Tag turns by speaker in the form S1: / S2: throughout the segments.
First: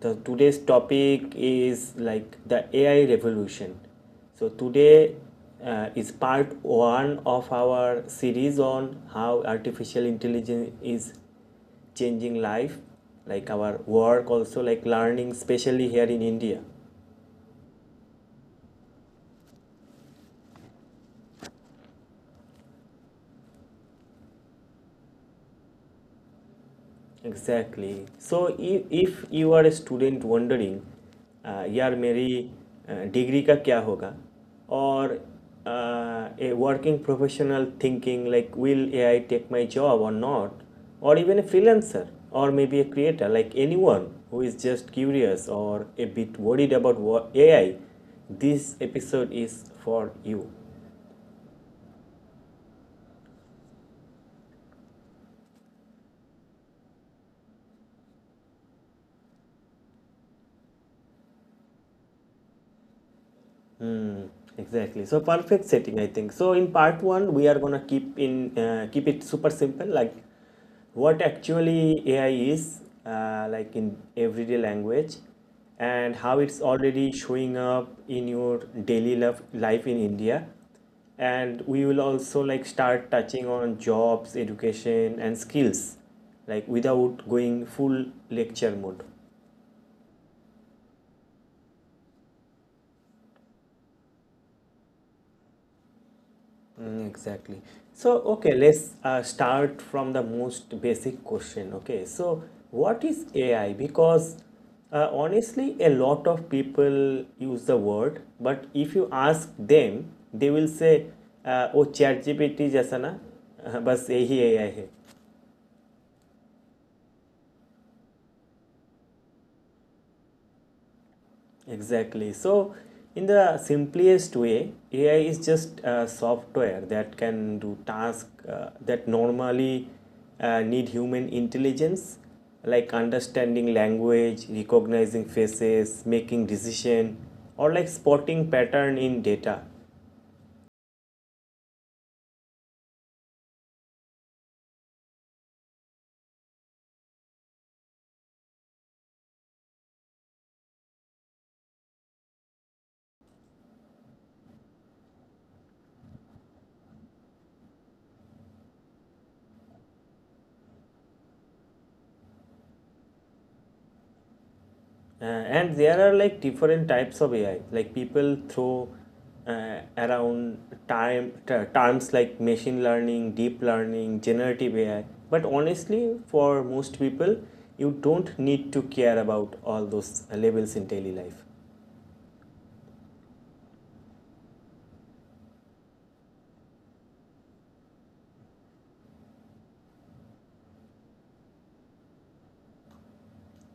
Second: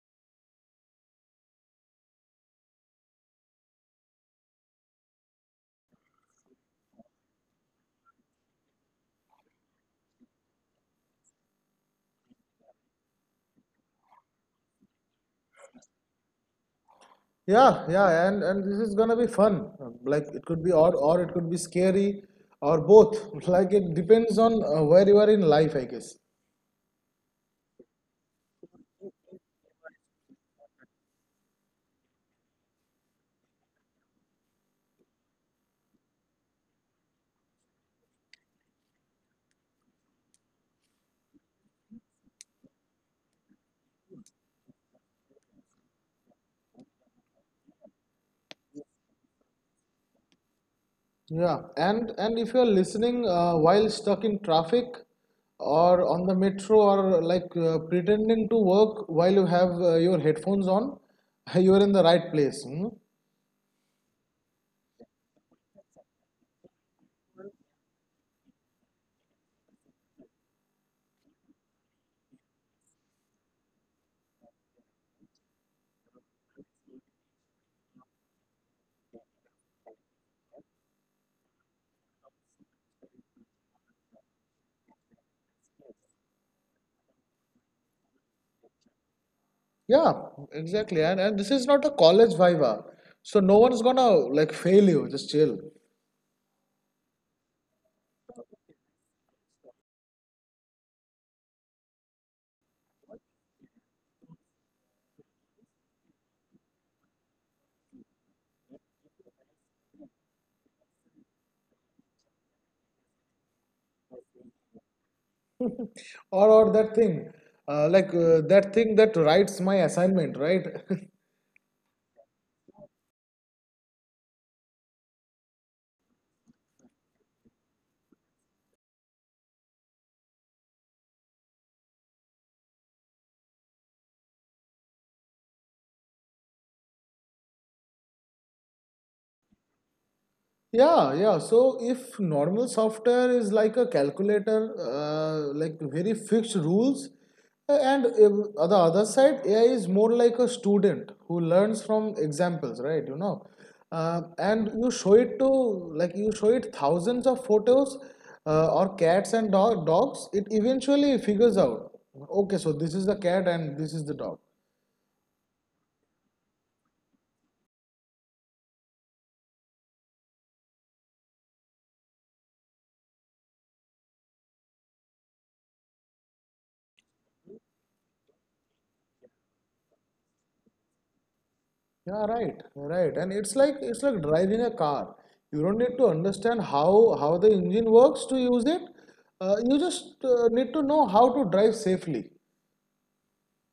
S1: The today's topic is like the AI revolution. So today is part one of our series on how artificial intelligence is changing life, like our work also, like learning, especially here in India.
S2: Yeah, yeah, and this is gonna be fun. Like it could be odd or it could be scary or both. Like it depends on where you are in life, I guess.
S1: Exactly. So, if you are a student wondering, "Yeah, my degree का क्या होगा," or a working professional thinking, "Like, will AI take my job or not?" Or even a freelancer or maybe a creator, like anyone who is just curious or a bit worried about AI, this episode is for you.
S2: Yeah, and if you're listening while stuck in traffic or on the metro or like pretending to work while you have your headphones on, you are in the right place. Hmm?
S1: Hmm, exactly. So perfect setting, I think. So in part one, we are gonna keep it super simple, like what actually AI is, like in everyday language, and how it's already showing up in your daily life in India. And we will also like start touching on jobs, education, and skills, like without going full lecture mode.
S2: Yeah, exactly. And this is not a college viva, so no one's gonna like fail you. Just chill.
S1: Mm, exactly. So, okay, let's start from the most basic question. Okay, so what is AI? Because honestly, a lot of people use the word, but if you ask them, they will say, "Oh, ChatGPT जैसा ना, बस यही AI है."
S2: Or that thing that thing that writes my assignment, right?
S1: Exactly. So, in the simplest way, AI is just software that can do tasks that normally need human intelligence, like understanding language, recognizing faces, making decision, or like spotting pattern in data.
S2: Yeah, yeah, so if normal software is like a calculator, like very fixed rules, and if, on the other side, AI is more like a student who learns from examples, right. And you show it to, like you show it thousands of photos or cats and dogs, it eventually figures out, okay, so this is the cat and this is the dog.
S1: And there are like different types of AI. Like people throw around terms like machine learning, deep learning, generative AI. But honestly, for most people, you don't need to care about all those labels in daily life.
S2: Yeah, right, right. And it's like driving a car. You don't need to understand how the engine works to use it. You just need to know how to drive safely.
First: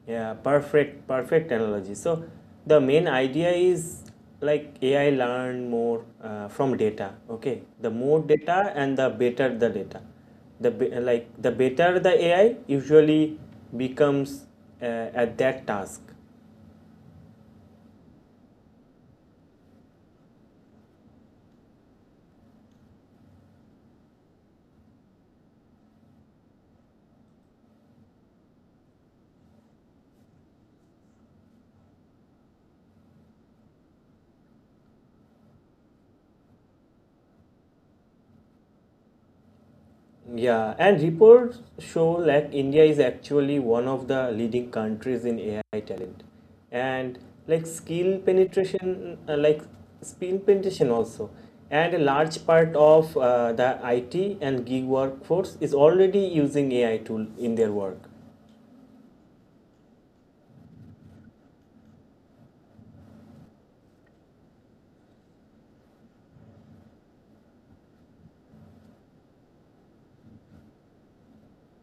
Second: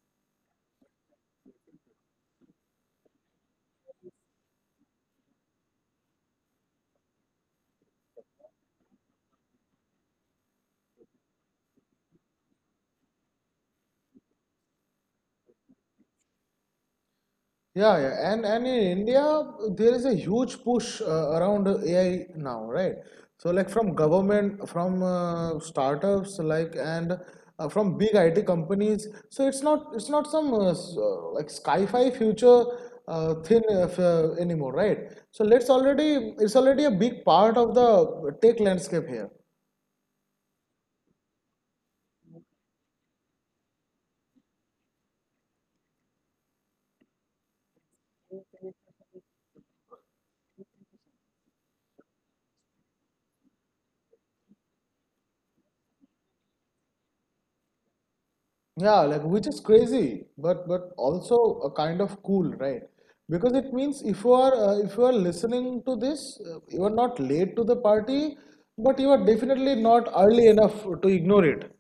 S1: Yeah, perfect, perfect analogy. So the main idea is like AI learn more from data. Okay, the more data and the better the data. The be- like the better the AI usually becomes uh, at that task.
S2: Yeah, yeah, and in India there is a huge push around AI now, right? So like from government, from startups, like and from big IT companies. So it's not some like sci-fi future anymore, right? So let's already it's already a big part of the tech landscape here.
S1: Yeah, and reports show like India is actually one of the leading countries in AI talent, and like skill penetration, also, and a large part of the IT and gig workforce is already using AI tool in their work.
S2: Yeah, like which is crazy, but also a kind of cool, right? Because it means if you are listening to this, you are not late to the party, but you are definitely not early enough to ignore it.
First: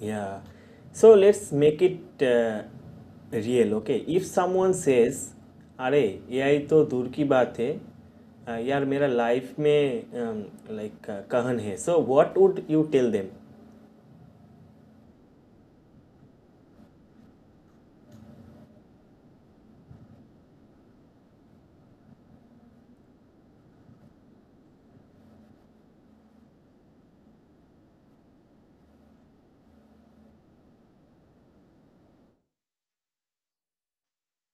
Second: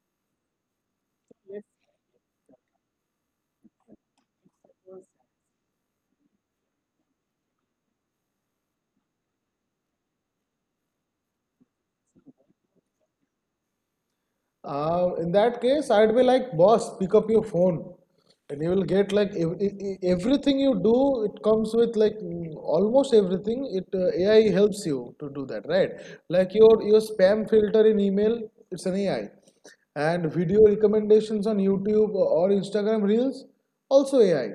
S1: Yeah. So let's make it real, okay? If someone says, अरे AI तो दूर की बात है यार मेरा life में like like, कहन है so what would you tell them
S2: In that case, I'd be like, boss, pick up your phone, and you will get like everything you do. It comes with almost everything. It AI helps you to do that, right? Like your spam filter in email, it's an AI, and video recommendations on YouTube or Instagram Reels, also AI.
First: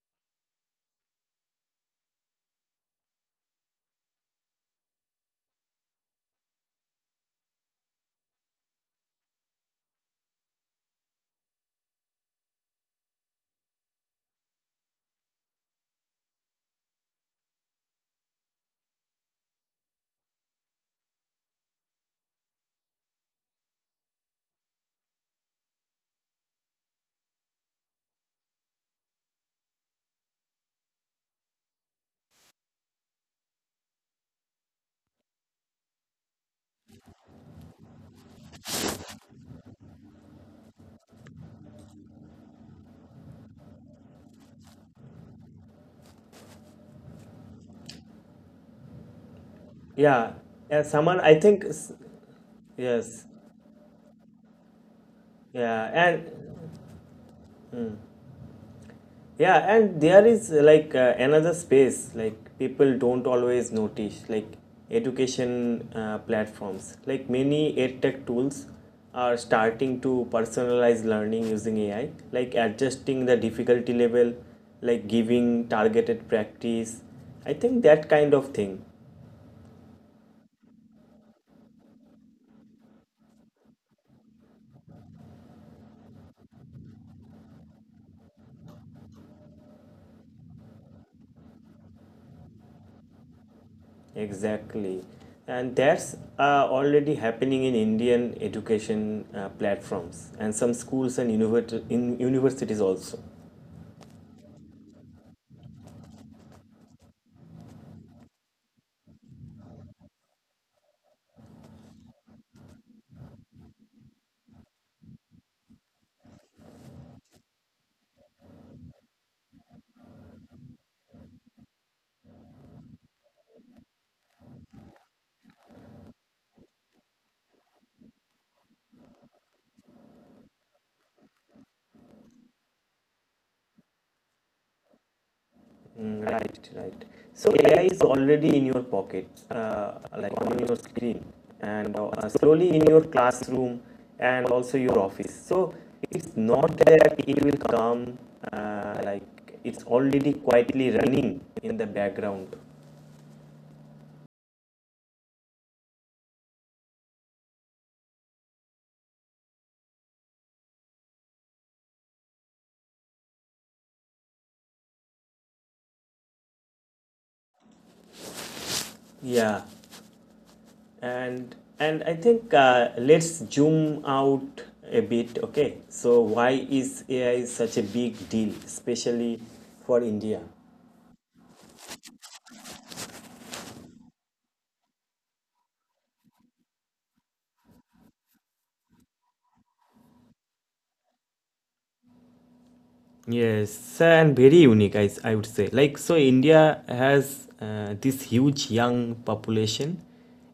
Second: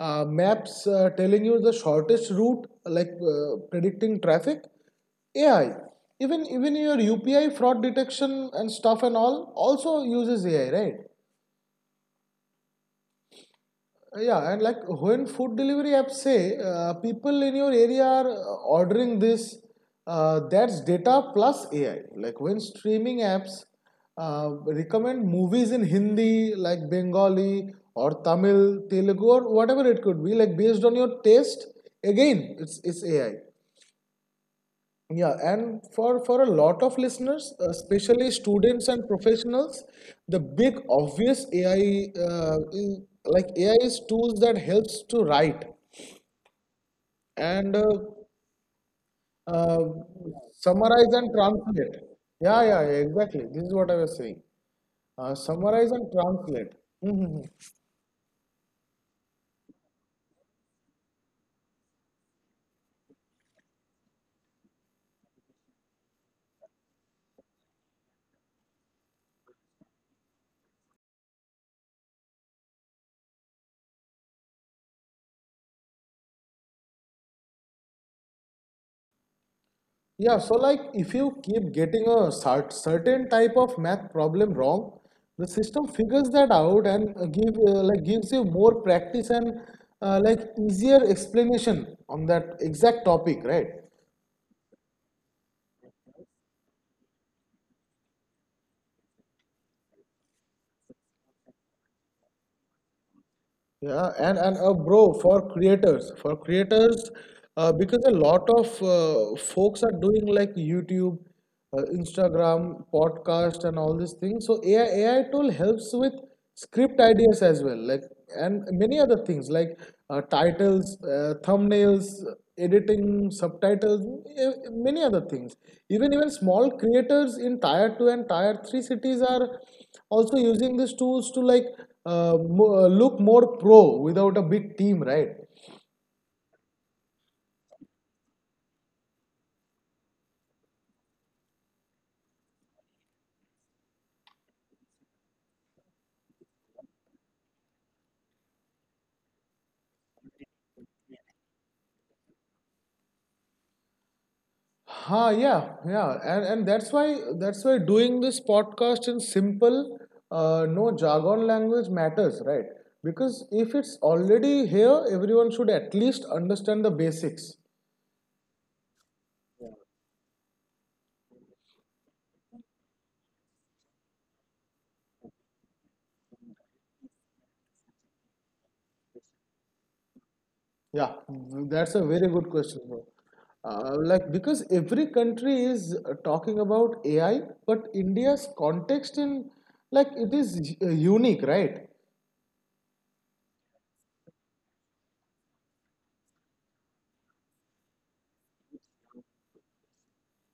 S2: Maps telling you the shortest route, like predicting traffic, AI. Even your UPI fraud detection and stuff and all also uses AI, right? Yeah, and like when food delivery apps say people in your area are ordering this, that's data plus AI. Like when streaming apps recommend movies in Hindi, like Bengali or Tamil, Telugu, or whatever it could be, like based on your taste, again it's AI. Yeah, and for a lot of listeners, especially students and professionals, the big obvious AI is tools that helps to write and uh,
S1: या
S2: summarize
S1: someone
S2: and
S1: I think
S2: translate. Yeah, yeah, yeah,
S1: yes
S2: exactly. This is what I was saying. Summarize
S1: या
S2: and
S1: and
S2: translate. Mhm.
S1: yeah, and there is another space like people don't always notice, like education platforms, like many edtech tools are starting to personalize learning using AI, like adjusting the difficulty level, like giving targeted practice. I think that kind of thing.
S2: Yeah, so like if you keep getting a certain type of math problem wrong, the system figures that out and gives you more practice and like easier explanation on that exact topic, right?
S1: Exactly, and that's already happening in Indian education platforms and some schools and in universities also.
S2: Yeah, and bro, for creators, because a lot of folks are doing like YouTube, Instagram, podcast, and all these things. So AI tool helps with script ideas as well, like and many other things like titles, thumbnails, editing, subtitles, many other things. Even small creators in tier two and tier three cities are, also using these tools to like look more pro without a big team, right?
S1: Mm. Right, right. So AI is already in your pocket, like on your screen, and slowly in your classroom and also your office. So it's not that it will come like it's already quietly running in the background.
S2: Ha, yeah, yeah, and that's why doing this podcast in simple, no jargon language matters, right? Because if it's already here, everyone should at least understand the basics.
S1: Yeah, and I think let's zoom out a bit. Okay, so why is AI such a big deal, especially for India?
S2: Yeah, that's a very good question, bro. Like because every country is talking about AI, but India's context in, like, it is unique, right?
S1: Yes, and very unique, I would say. Like, so India has this huge young population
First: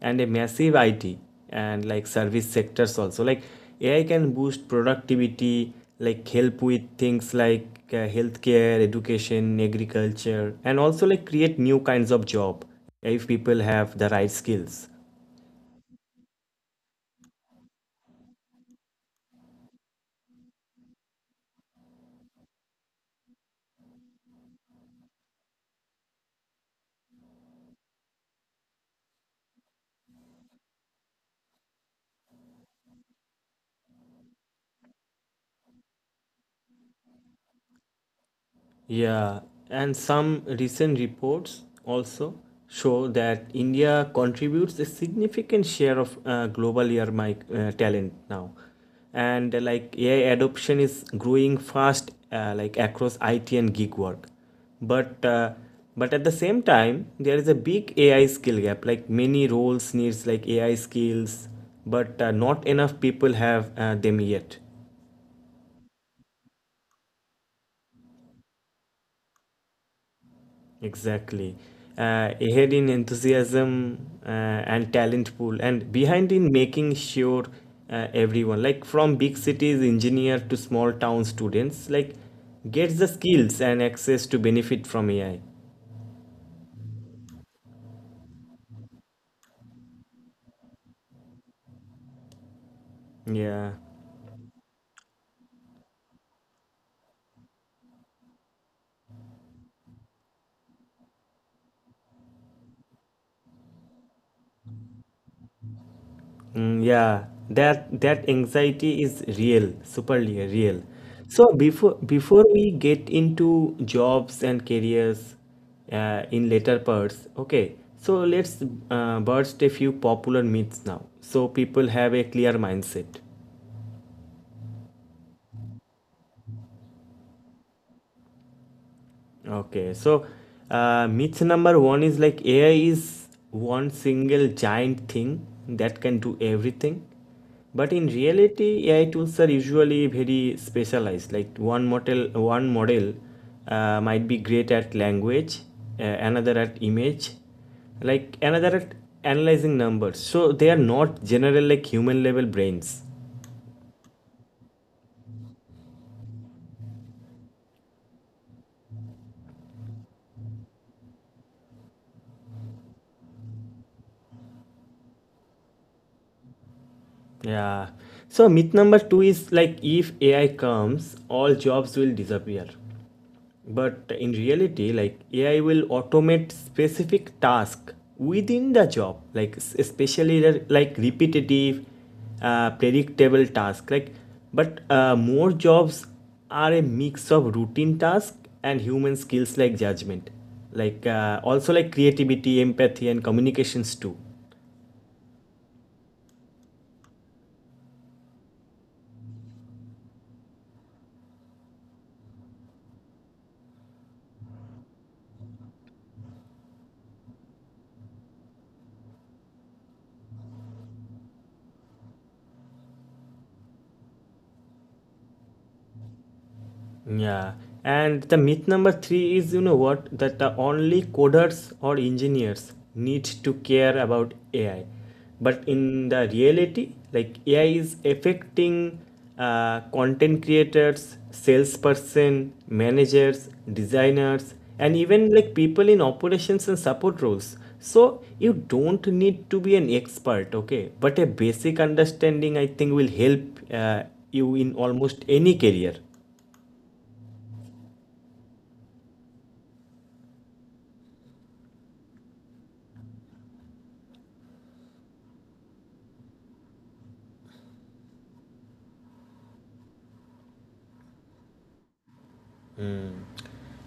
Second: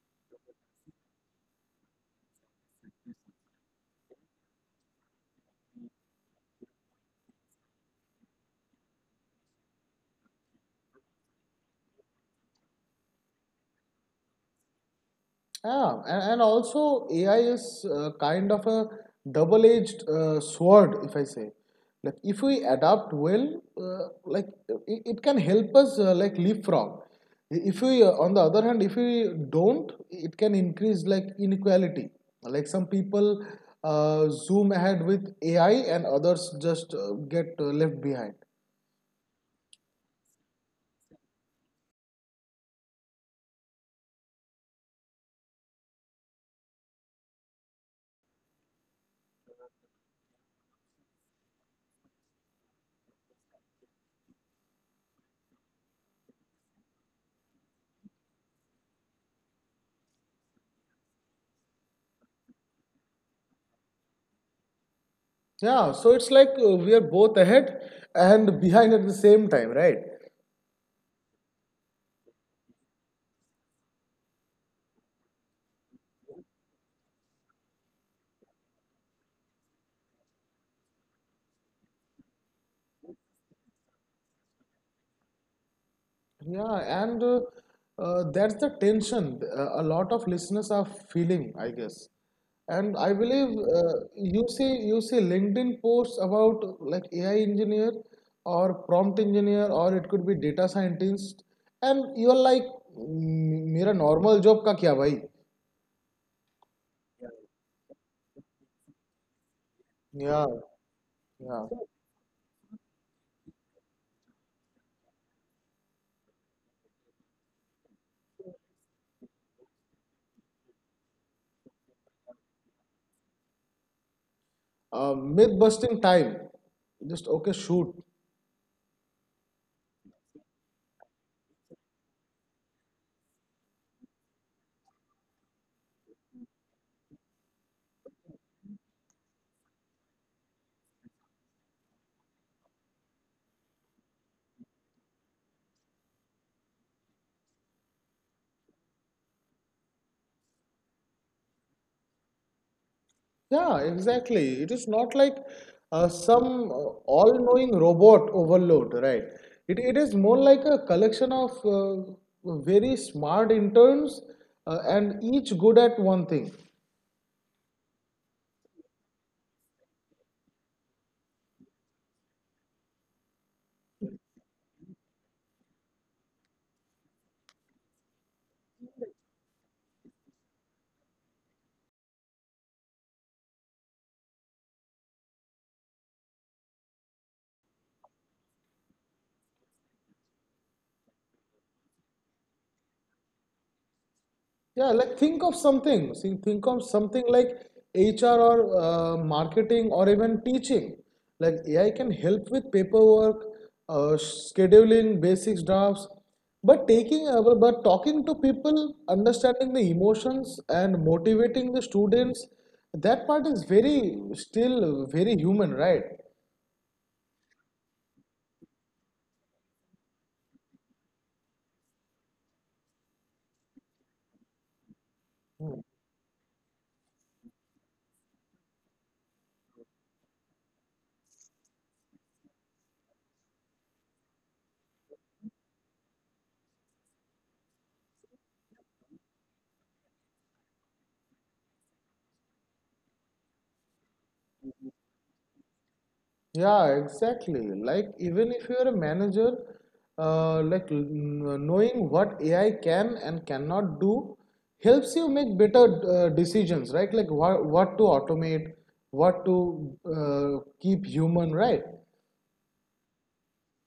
S1: and a massive IT and like service sectors also. Like, AI can boost productivity, like help with things like healthcare, education, agriculture, and also like create new kinds of job if people have the right skills.
S2: Yeah, and also AI is kind of a double-edged sword, if I say. Like if we adapt well, like it can help us like leapfrog. If we, on the other hand, if we don't, it can increase like inequality. Like some people zoom ahead with AI, and others just get left behind.
S1: Yeah, and some recent reports also show that India contributes a significant share of global air mic talent now. And like AI adoption is growing fast, like across IT and gig work. But uh, but at the same time, there is a big AI skill gap. Like many roles needs like AI skills, but not enough people have them yet.
S2: Yeah, so it's like we are both ahead and behind at the same time, right?
S1: Exactly. Ahead in enthusiasm and talent pool, and behind in making sure everyone, like from big cities engineer to small town students, like gets the skills and access to benefit from AI.
S2: Yeah, and that's the tension a lot of listeners are feeling, I guess. And I believe
S1: Yeah.
S2: you see LinkedIn posts about like AI engineer or prompt engineer or it could be data scientist, and you're like, "Mm, मेरा normal job का क्या भाई?
S1: Mm, yeah, that anxiety is real, superly
S2: Yeah,
S1: real. So
S2: yeah.
S1: before we get into jobs and careers in later parts, okay. So let's burst a few popular myths now, so people have a clear mindset.
S2: Myth busting time. Just okay, shoot.
S1: Okay, so myth number one is like AI is one single giant thing that can do everything. But in reality, AI tools are usually very specialized. Like one model might be great at language, another at image, like another at analyzing numbers. So they are not general like human level brains.
S2: Yeah, exactly. It is not like some all-knowing robot overload, right? It is more like a collection of very smart interns and each good at one thing.
S1: Yeah. So myth number two is like if AI comes, all jobs will disappear. But in reality, like AI will automate specific tasks within the job, like especially like repetitive, predictable tasks. Like, but more jobs are a mix of routine tasks and human skills like judgment, like also like creativity, empathy, and communications too.
S2: Yeah, like think of something. See, think of something like HR or marketing or even teaching. Like AI can help with paperwork, uh, scheduling, basic drafts, but taking but talking to people, understanding the emotions and motivating the students, that part is very still very human, right?
S1: Yeah, and the myth number three is, you know what, that only coders or engineers need to care about AI, but in the reality, like AI is affecting content creators, salesperson, managers, designers, and even like people in operations and support roles. So you don't need to be an expert, okay? But a basic understanding, I think, will help uh, you in almost any career.
S2: Yeah, exactly. Like, even if you're a manager, knowing what AI can and cannot do helps you make better decisions, right? Like, what to automate, what to keep human, right?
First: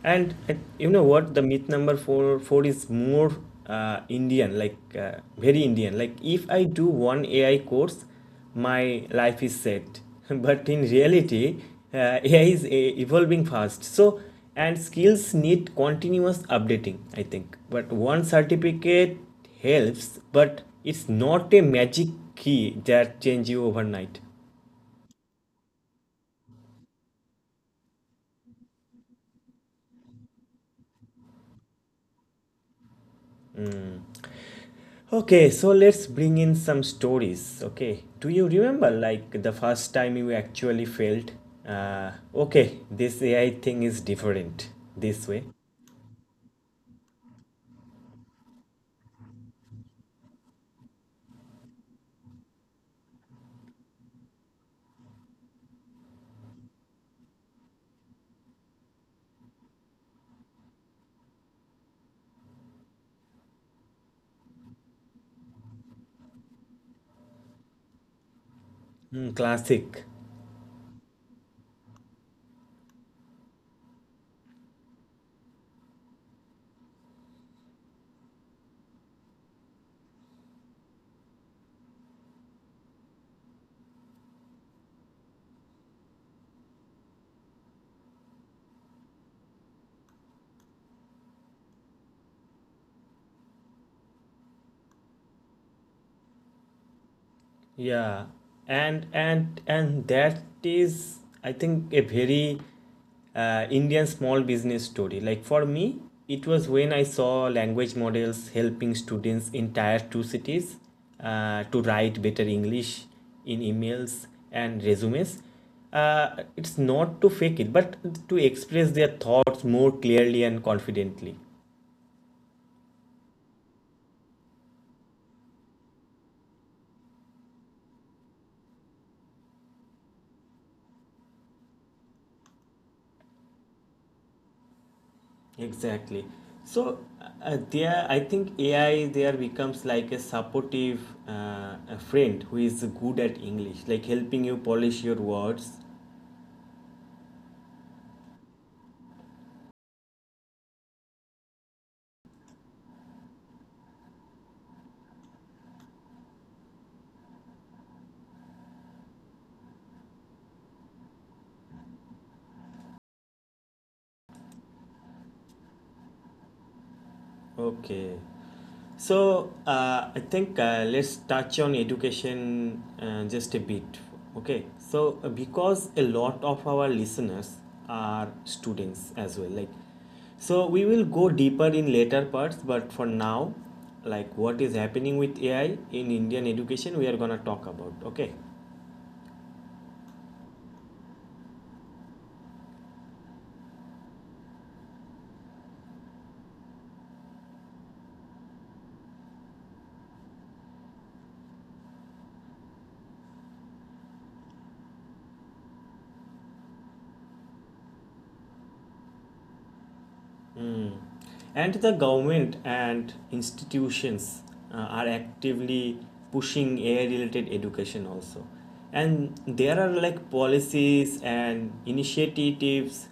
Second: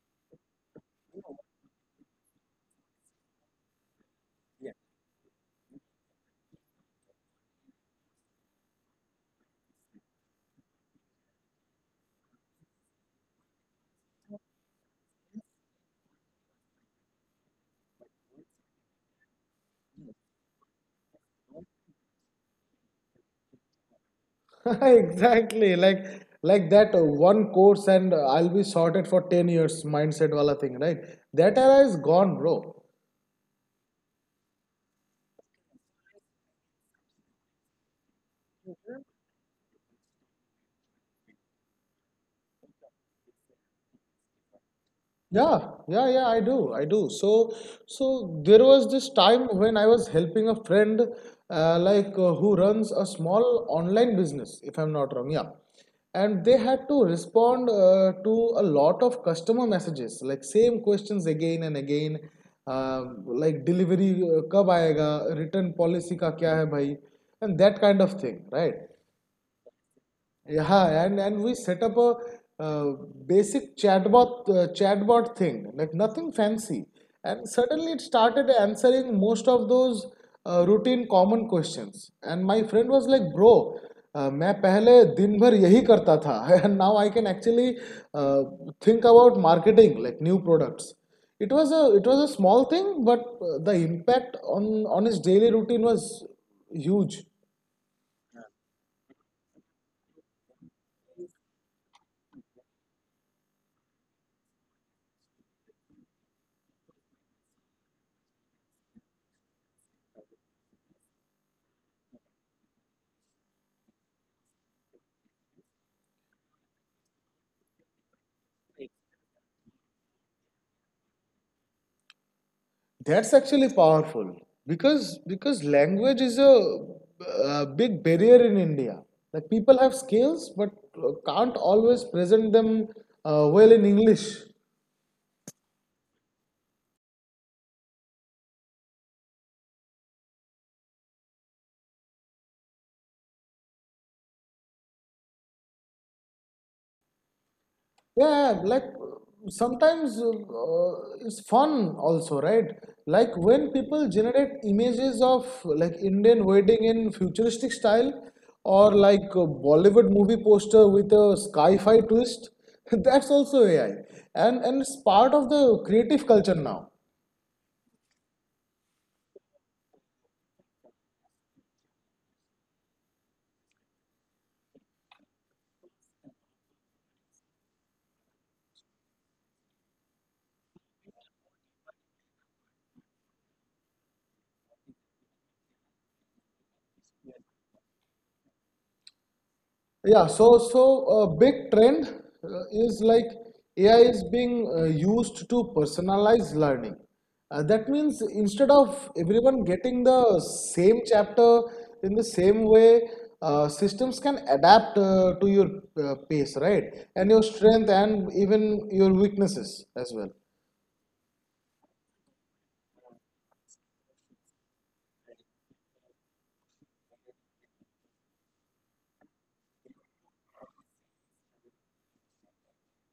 S1: And you know what? The myth number four is more Indian, like very Indian. Like if I do one AI course, my life is set. But in reality, AI is evolving fast. So and skills need continuous updating. I think. But one certificate helps, but it's not a magic key that changes you overnight.
S2: Exactly. Like that one course and I'll be sorted for 10 years mindset wala thing, right? That era is gone, bro.
S1: Okay, so let's bring in some stories. Okay, do you remember like the first time you actually felt, okay, this AI thing is different this way?
S2: Yeah, yeah, yeah, I do. I do. So, so there was this time when I was helping a friend, who runs a small online business, if I'm not wrong. Yeah. And they had to respond to a lot of customer messages, like same questions again and again, like delivery कब आएगा, return policy का क्या है भाई, and that kind of thing, right?
S1: Hmm, classic.
S2: Yeah, and we set up a uh, basic chatbot thing, like nothing fancy, and suddenly it started answering most of those routine common questions. And my friend was like, "Bro, मैं पहले दिन भर यही करता था, and now I can actually uh, think about marketing, like new products." It was a small thing, but the impact on his daily routine was huge.
S1: Yeah, and that is, I think, a very Indian small business story. Like for me, it was when I saw language models helping students in tier two cities to write better English in emails and resumes. It's not to fake it, but to express their thoughts more clearly and confidently.
S2: That's actually powerful because language is a, uh, big barrier in India. Like people have skills but can't always present them well in English.
S1: Exactly. So there, I think AI there becomes like a supportive a friend who is good at English, like helping you polish your words.
S2: Yeah, like sometimes it's fun also, right? Like when people generate images of like Indian wedding in futuristic style or like a Bollywood movie poster with a sci-fi twist, that's also AI. And it's part of the creative culture now.
S1: Okay. So I think let's touch on education just a bit. Okay. So because a lot of our listeners are students as well, like so we will go deeper in later parts, but for now, like what is happening with AI in Indian education, we are gonna talk about. Okay.
S2: Yeah, so a big trend is like AI is being used to personalize learning. That means instead of everyone getting the same chapter in the same way, systems can adapt to your pace, right? And your strength and even your weaknesses as well.
S1: Mm. And the government and institutions are actively pushing AI related education also. And there are like policies and initiatives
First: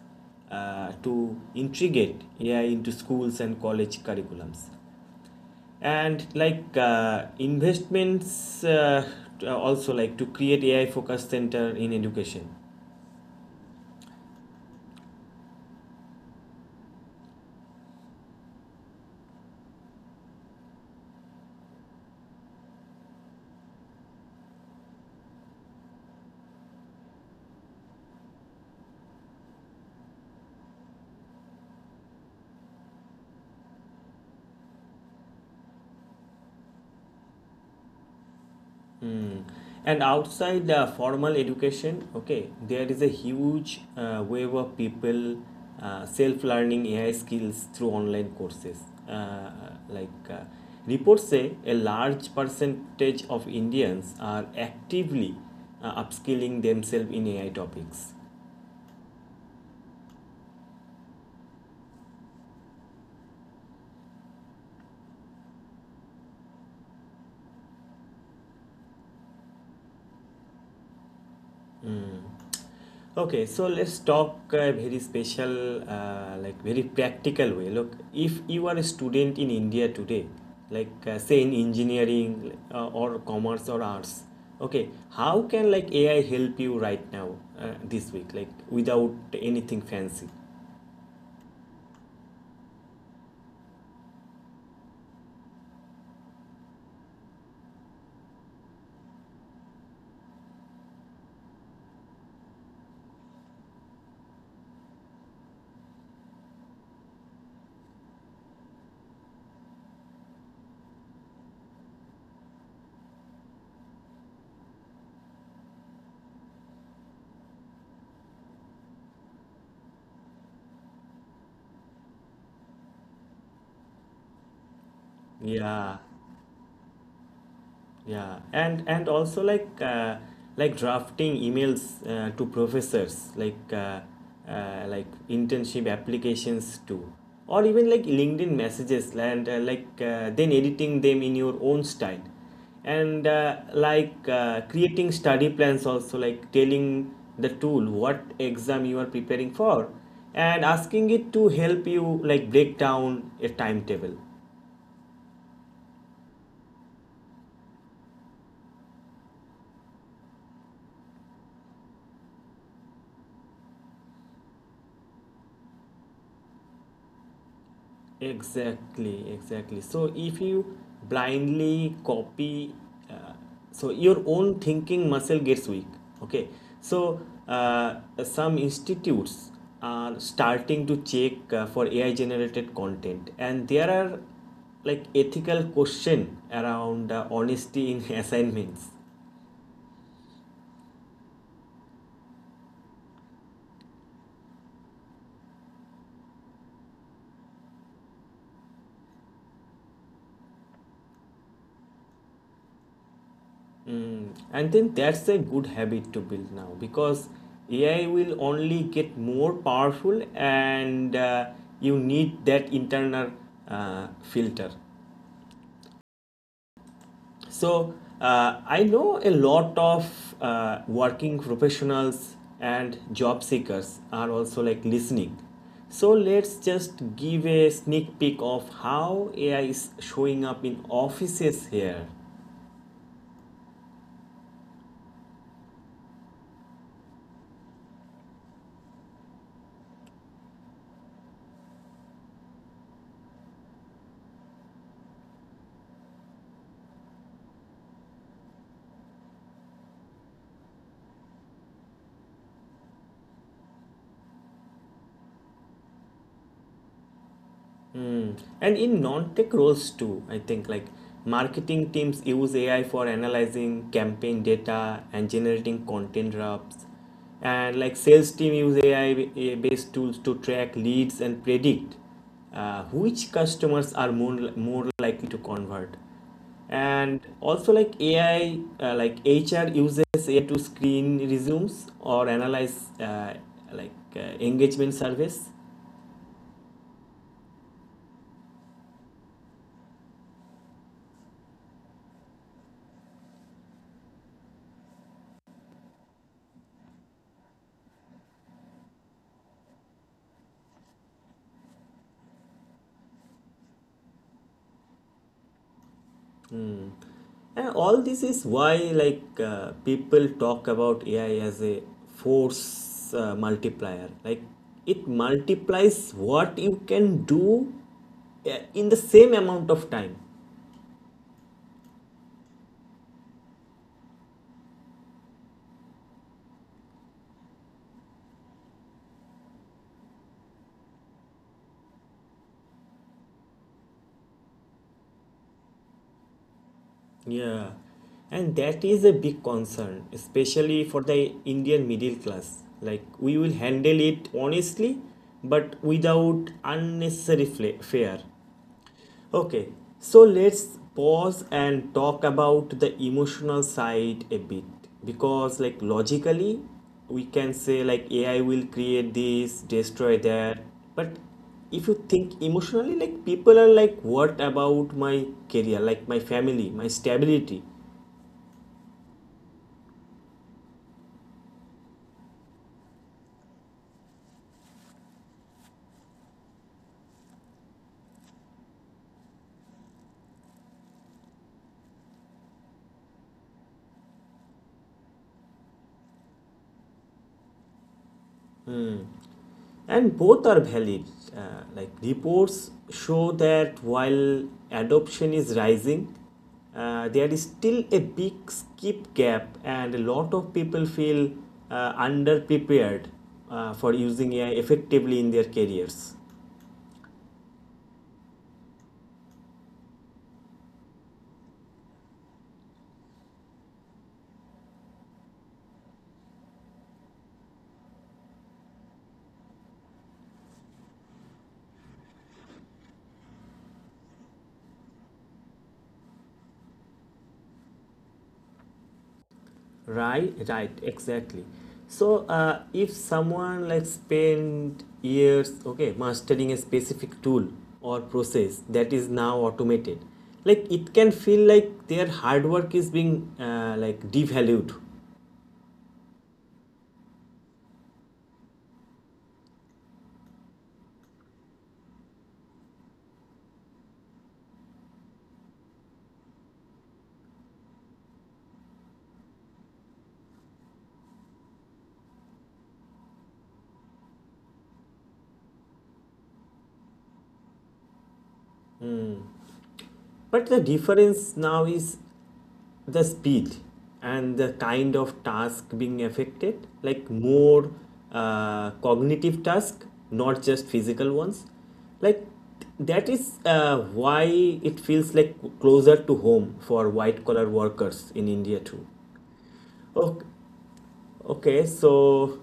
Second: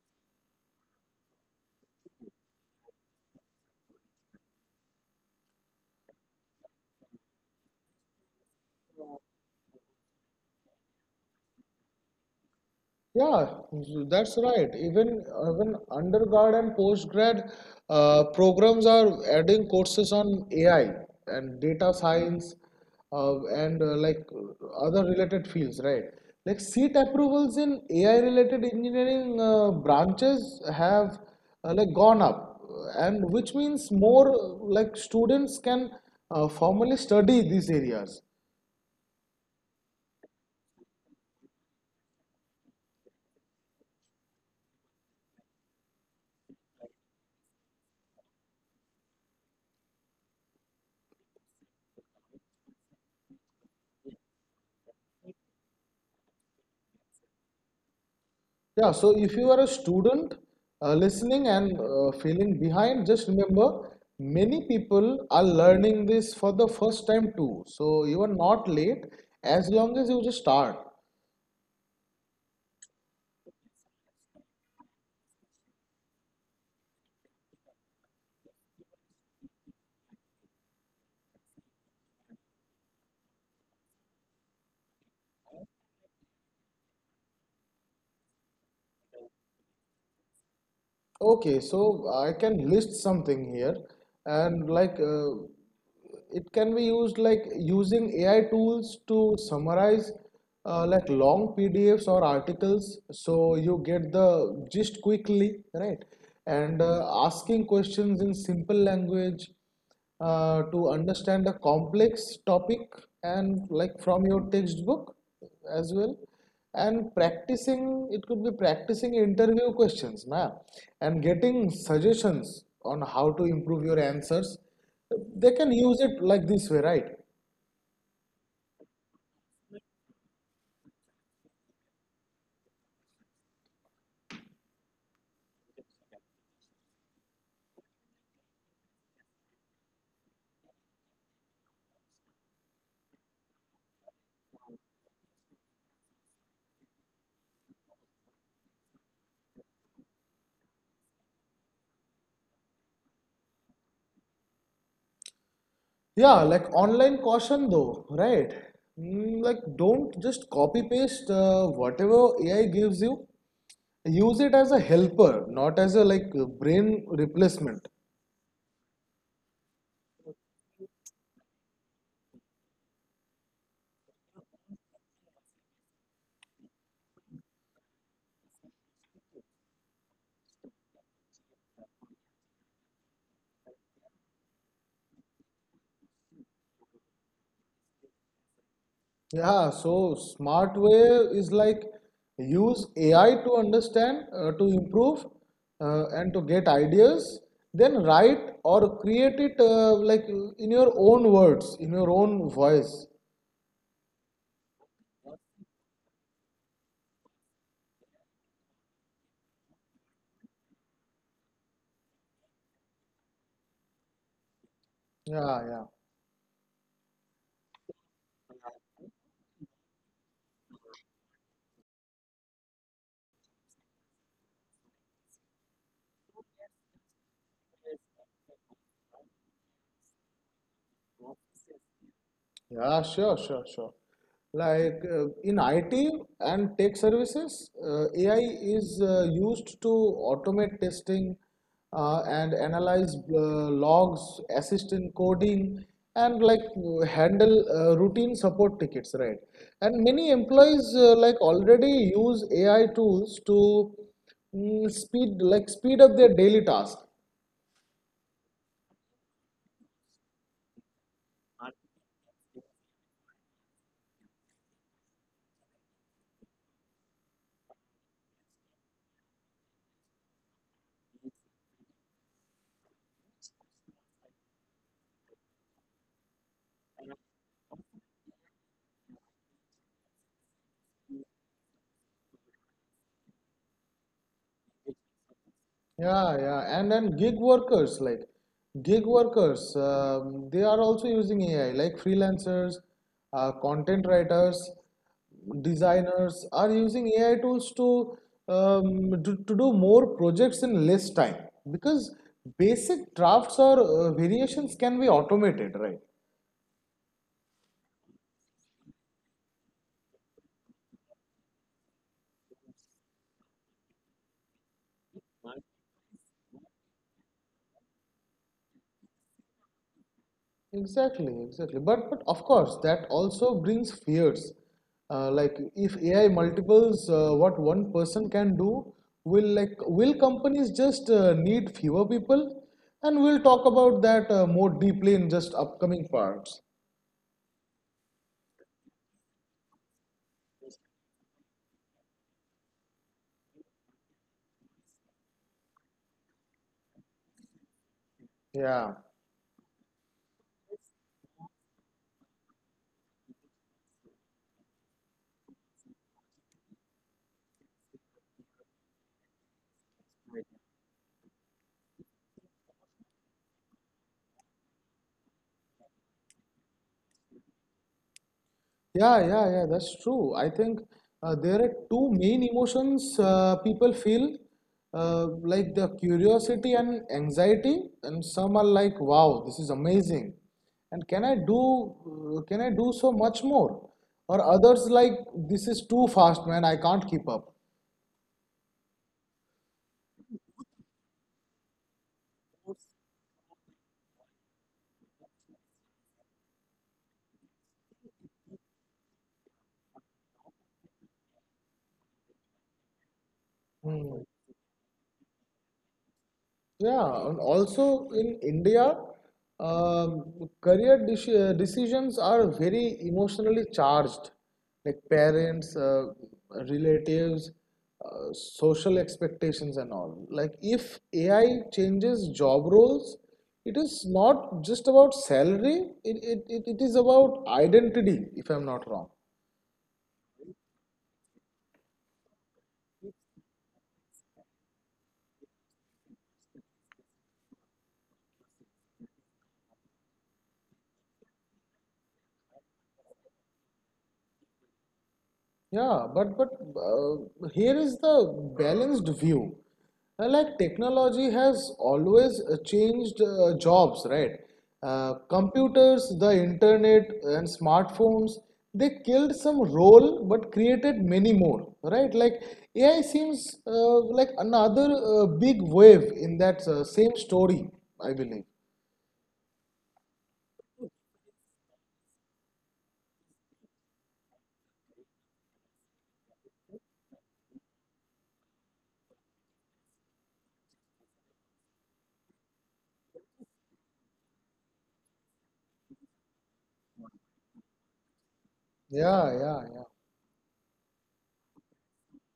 S1: to integrate AI into schools and college curriculums. And like investments also like to create AI focus center in education.
S2: Yeah, that's right. Even undergrad and postgrad programs are adding courses on AI and data science and like other related fields, right? Like seat approvals in AI related engineering branches have like gone up, and which means more like students can formally study these areas.
S1: Hmm. And outside the formal education, okay, there is a huge wave of people self-learning AI skills through online courses. Uh, like uh, Reports say, a large percentage of Indians are actively upskilling themselves in AI topics.
S2: Yeah, so if you are a student listening and feeling behind, just remember many people are learning this for the first time too. So you are not late as long as you just start.
S1: Okay, so let's talk a very special, like very practical way. Look, if you are a student in India today, like say in engineering or commerce or arts, okay, how can like AI help you right now, this week, like without anything fancy?
S2: Okay, so I can list something here, and it can be used like using AI tools to summarize like long PDFs or articles, so you get the gist quickly, right? And asking questions in simple language, to understand a complex topic and like from your textbook as well, and practicing, it could be practicing interview questions na, and getting suggestions on how to improve your answers. They can
S1: Yeah.
S2: use it like this way, right?
S1: Yeah, and also like drafting emails to professors, like internship applications too, or even like LinkedIn messages, and then editing them in your own style, and creating study plans also, like telling the tool what exam you are preparing for, and asking it to help you like break down a timetable.
S2: Yeah, like online caution though, right? Mm, like don't just copy paste whatever AI gives you. Use it as a helper, not as a like brain replacement.
S1: Exactly, exactly. So if you blindly copy, uh, so your own thinking muscle gets weak. Okay. So uh, some institutes are starting to check for AI generated content, and there are like ethical question around honesty in assignments.
S2: Yeah, so smart way is like use AI to understand, to improve, and to get ideas, then write or create it like in your own words, in your own voice.
S1: And then that's a good habit to build now because AI will only get more powerful and you need that internal filter.
S2: Yeah, yeah.
S1: So I know a lot of working professionals and job seekers are also like listening. So let's just give a sneak peek of how AI is showing up in offices here.
S2: Yeah, sure, sure, sure. Like in IT and tech services, AI is used to automate testing and analyze logs, assist in coding, and handle routine support tickets, right? And many employees like already use AI tools to speed up their daily task.
S1: Mm. And in non-tech roles too, I think like marketing teams use AI for analyzing campaign data and generating content drafts. And like sales team use AI based tools to track leads and predict which customers are more likely to convert. And also like AI, like HR uses AI to screen resumes or analyze engagement surveys.
S2: Yeah, yeah, and then gig workers, they are also using AI like freelancers, content writers, designers are using AI tools to, do more projects in less time because basic drafts or variations can be automated, right?
S1: And all this is why, people talk about AI as a force multiplier. Like, it multiplies what you can do in the same amount of time.
S2: Exactly, exactly. But of course, that also brings fears. Like if AI multiples what one person can do, will companies just need fewer people? And we'll talk about that more deeply in just upcoming parts.
S1: Yeah. And that is a big concern, especially for the Indian middle class. Like, we will handle it honestly, but without unnecessary fear.
S2: Yeah.
S1: Okay, so let's pause and talk about the emotional side a bit because, like, logically, we can say, like, AI will create this, destroy that. But if you think emotionally, like, people are like, what about my career, like, my family, my stability?
S2: Yeah, yeah, yeah, that's true. I think there are two main emotions people feel like the curiosity and anxiety, and some are like, wow, this is amazing, and can I do so much more? Or others like, this is too fast, man, I can't keep up.
S1: And both are valid. Uh, like reports show that while adoption is rising, there is still a big skip gap and a lot of people feel underprepared for
S2: Hmm.
S1: using AI effectively in their careers.
S2: Yeah, and also in India, um, decisions are very emotionally charged. Like parents, relatives, social expectations, and all. Like, if AI changes job roles, it is not just about salary, it is about identity, if I'm not wrong.
S1: Right, right, exactly. So if someone like spent years, okay, mastering a specific tool or process that is now automated, like it can feel like their hard work is being like devalued.
S2: Yeah, but here is the balanced view. Like technology has always changed jobs, right? Computers, the internet, and smartphones, they killed some role but created many more, right? Like AI seems like another big wave in that same story, I believe.
S1: But the difference now is the speed and the kind of task being affected, like more cognitive task, not just physical ones. Like, that is why it feels like closer to home for white collar workers in India too.
S2: Yeah, yeah, yeah.
S1: Oh, okay, so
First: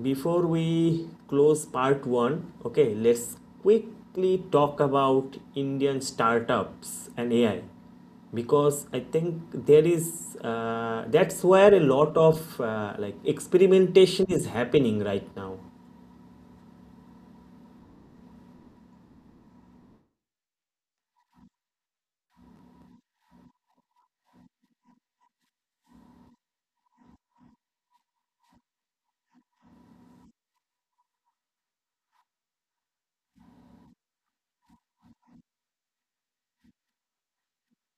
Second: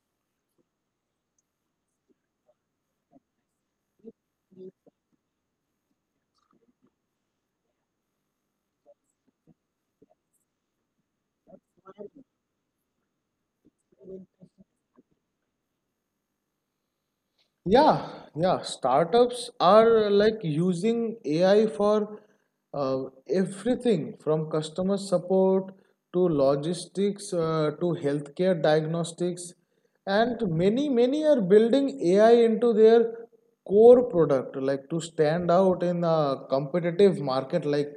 S1: before we close part one, okay, let's quickly talk about Indian startups and AI because I think there is that's where a lot of like experimentation is happening right now.
S2: Yeah, yeah. Startups are like using AI for uh, everything from customer support to logistics to healthcare diagnostics, and many are building AI into their core product, like to stand out in a competitive market like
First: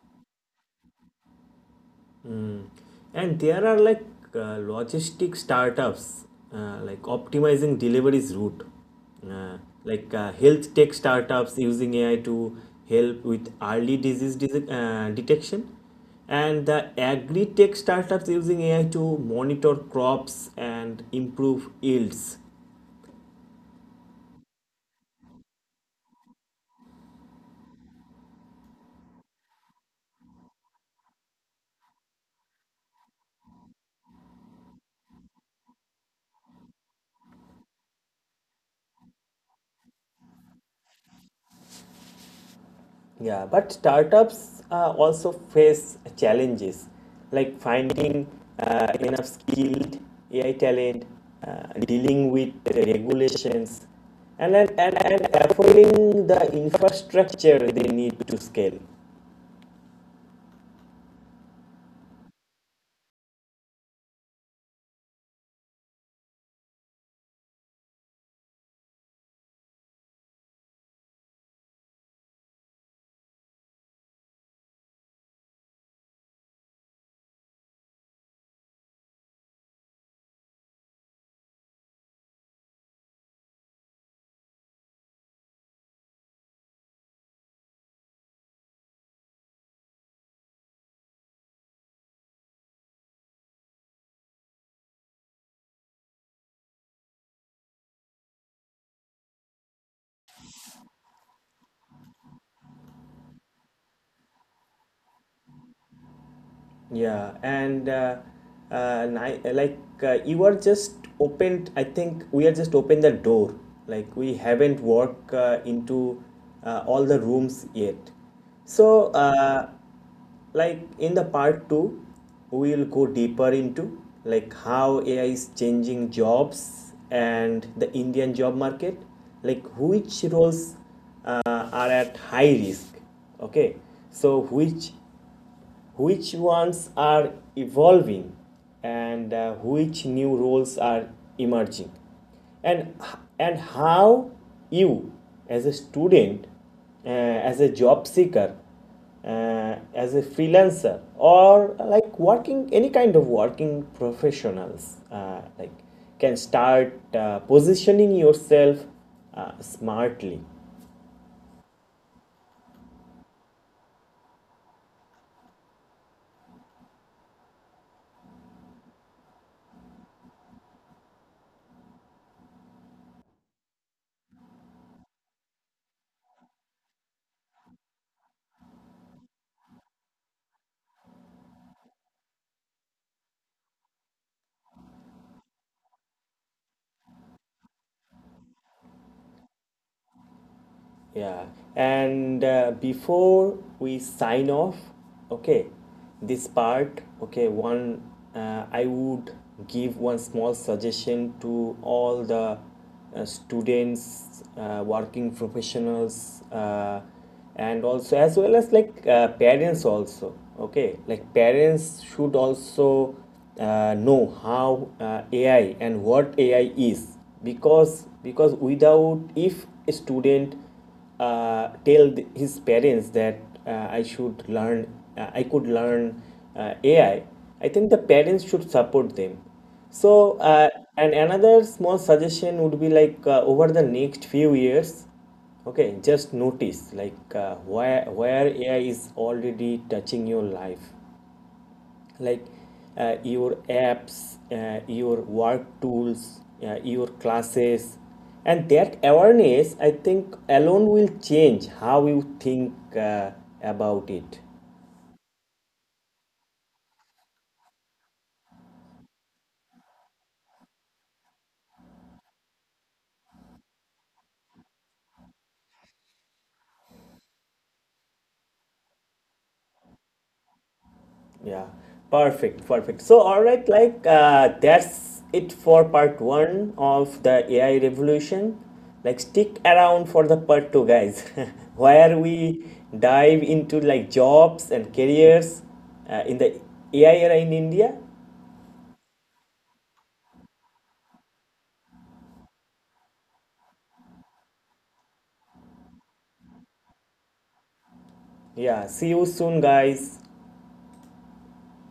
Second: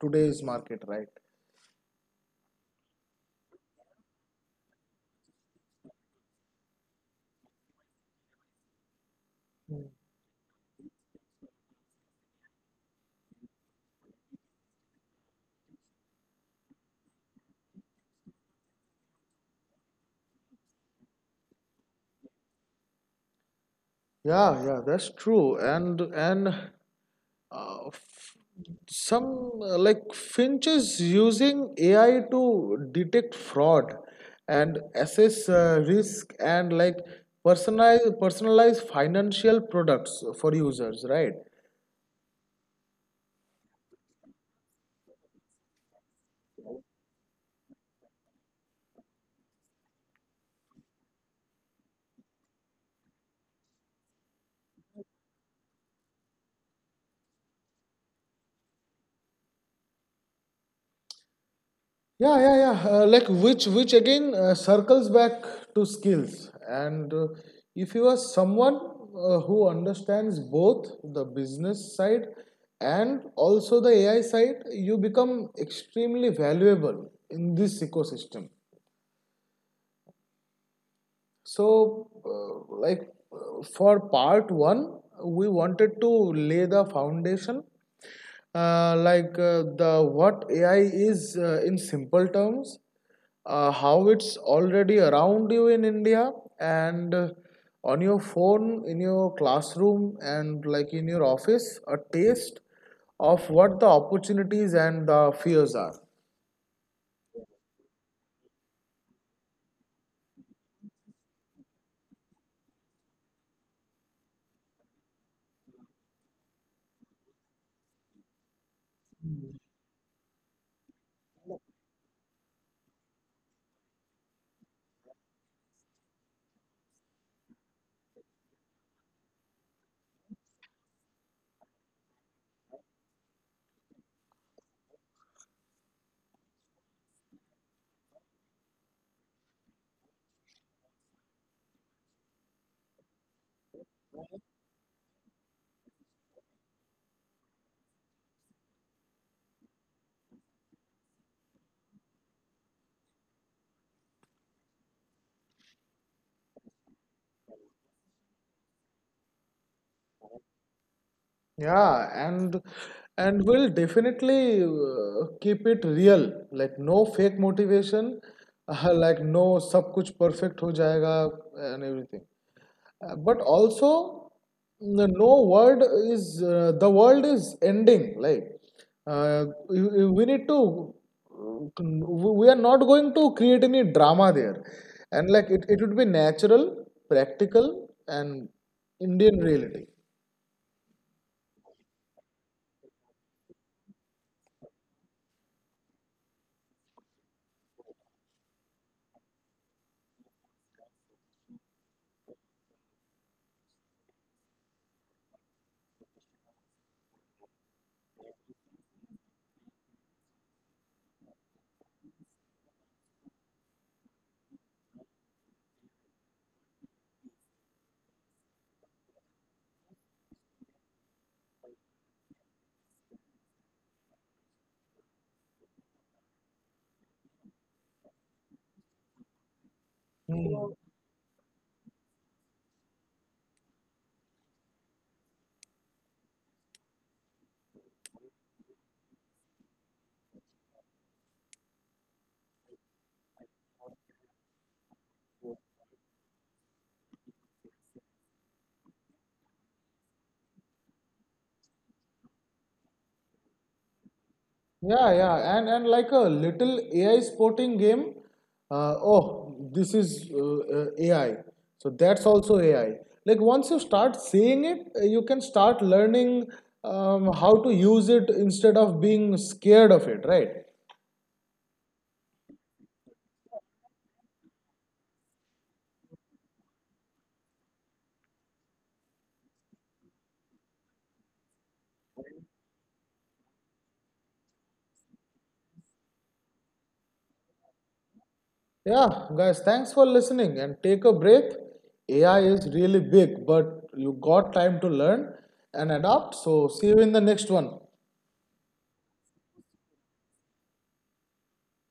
S2: today's market, right?
S1: And there are like logistic startups like optimizing deliveries route, uh, health tech startups using AI to help with early disease detection, and the agri tech startups using AI to monitor crops and improve yields.
S2: Yeah, yeah, that's true. And f- some like Finch is using AI to detect fraud and assess risk and like personalize financial products for users, right?
S1: Yeah, but startups also face challenges like finding enough skilled AI talent, dealing with regulations, and affording the infrastructure they need to scale.
S2: Yeah, yeah, yeah, like which again circles back to skills and if you are someone who understands both the business side and also the AI side, you become extremely valuable in this ecosystem. So, uh, like for part one, we wanted to lay the foundation, like the what AI is in simple terms, how it's already around you in India and on your phone, in your classroom, and like in your office, a taste of what the opportunities and the fears are.
S1: Yeah, and like you are just opened, I think we are just opened the door. Like we haven't walked into all the rooms yet. So, like in the part two, we will go deeper into like how AI is changing jobs and the Indian job market, like which roles are at high risk. Okay, so which ones are evolving and which new roles are emerging, and and how you, as a student, as a job seeker, as a freelancer, or like working any kind of working professionals, like can start positioning yourself smartly.
S2: Yeah, and we'll definitely keep it real. Like no fake motivation, like no सब कुछ perfect हो जाएगा and everything. But also no word is the world is ending. Like we need to we are not going to create any drama there. And like it would be natural, practical, and Indian reality.
S1: Yeah, and before we sign off, okay, this part, okay, one, I would give one small suggestion to all the students, working professionals, and also as well as like parents also. Okay, like parents should also know how AI and what AI is, because without, if a student tell his parents that I should learn, I could learn AI, I think the parents should support them. So,
S2: Hmm.
S1: and another small suggestion would be like over the next few years, okay, just notice like where AI is already touching your life, like your apps, your work tools, your classes. And that awareness, I think, alone will change how you think about it.
S2: Yeah, yeah, and like a little AI sporting game. Oh, this is AI. So that's also AI. Like once you start seeing it, you can start learning how to use it instead of being scared of it, right?
S1: Yeah, perfect, perfect. So, all right, like that's it for part one of the AI revolution. Like, stick around for the part two, guys, where we dive into like jobs and careers in the AI era in India.
S2: Yeah, guys, thanks for listening and take a breath. AI is really big, but you got time to learn and adapt. So see you in the next one.
S1: Yeah, see you soon, guys.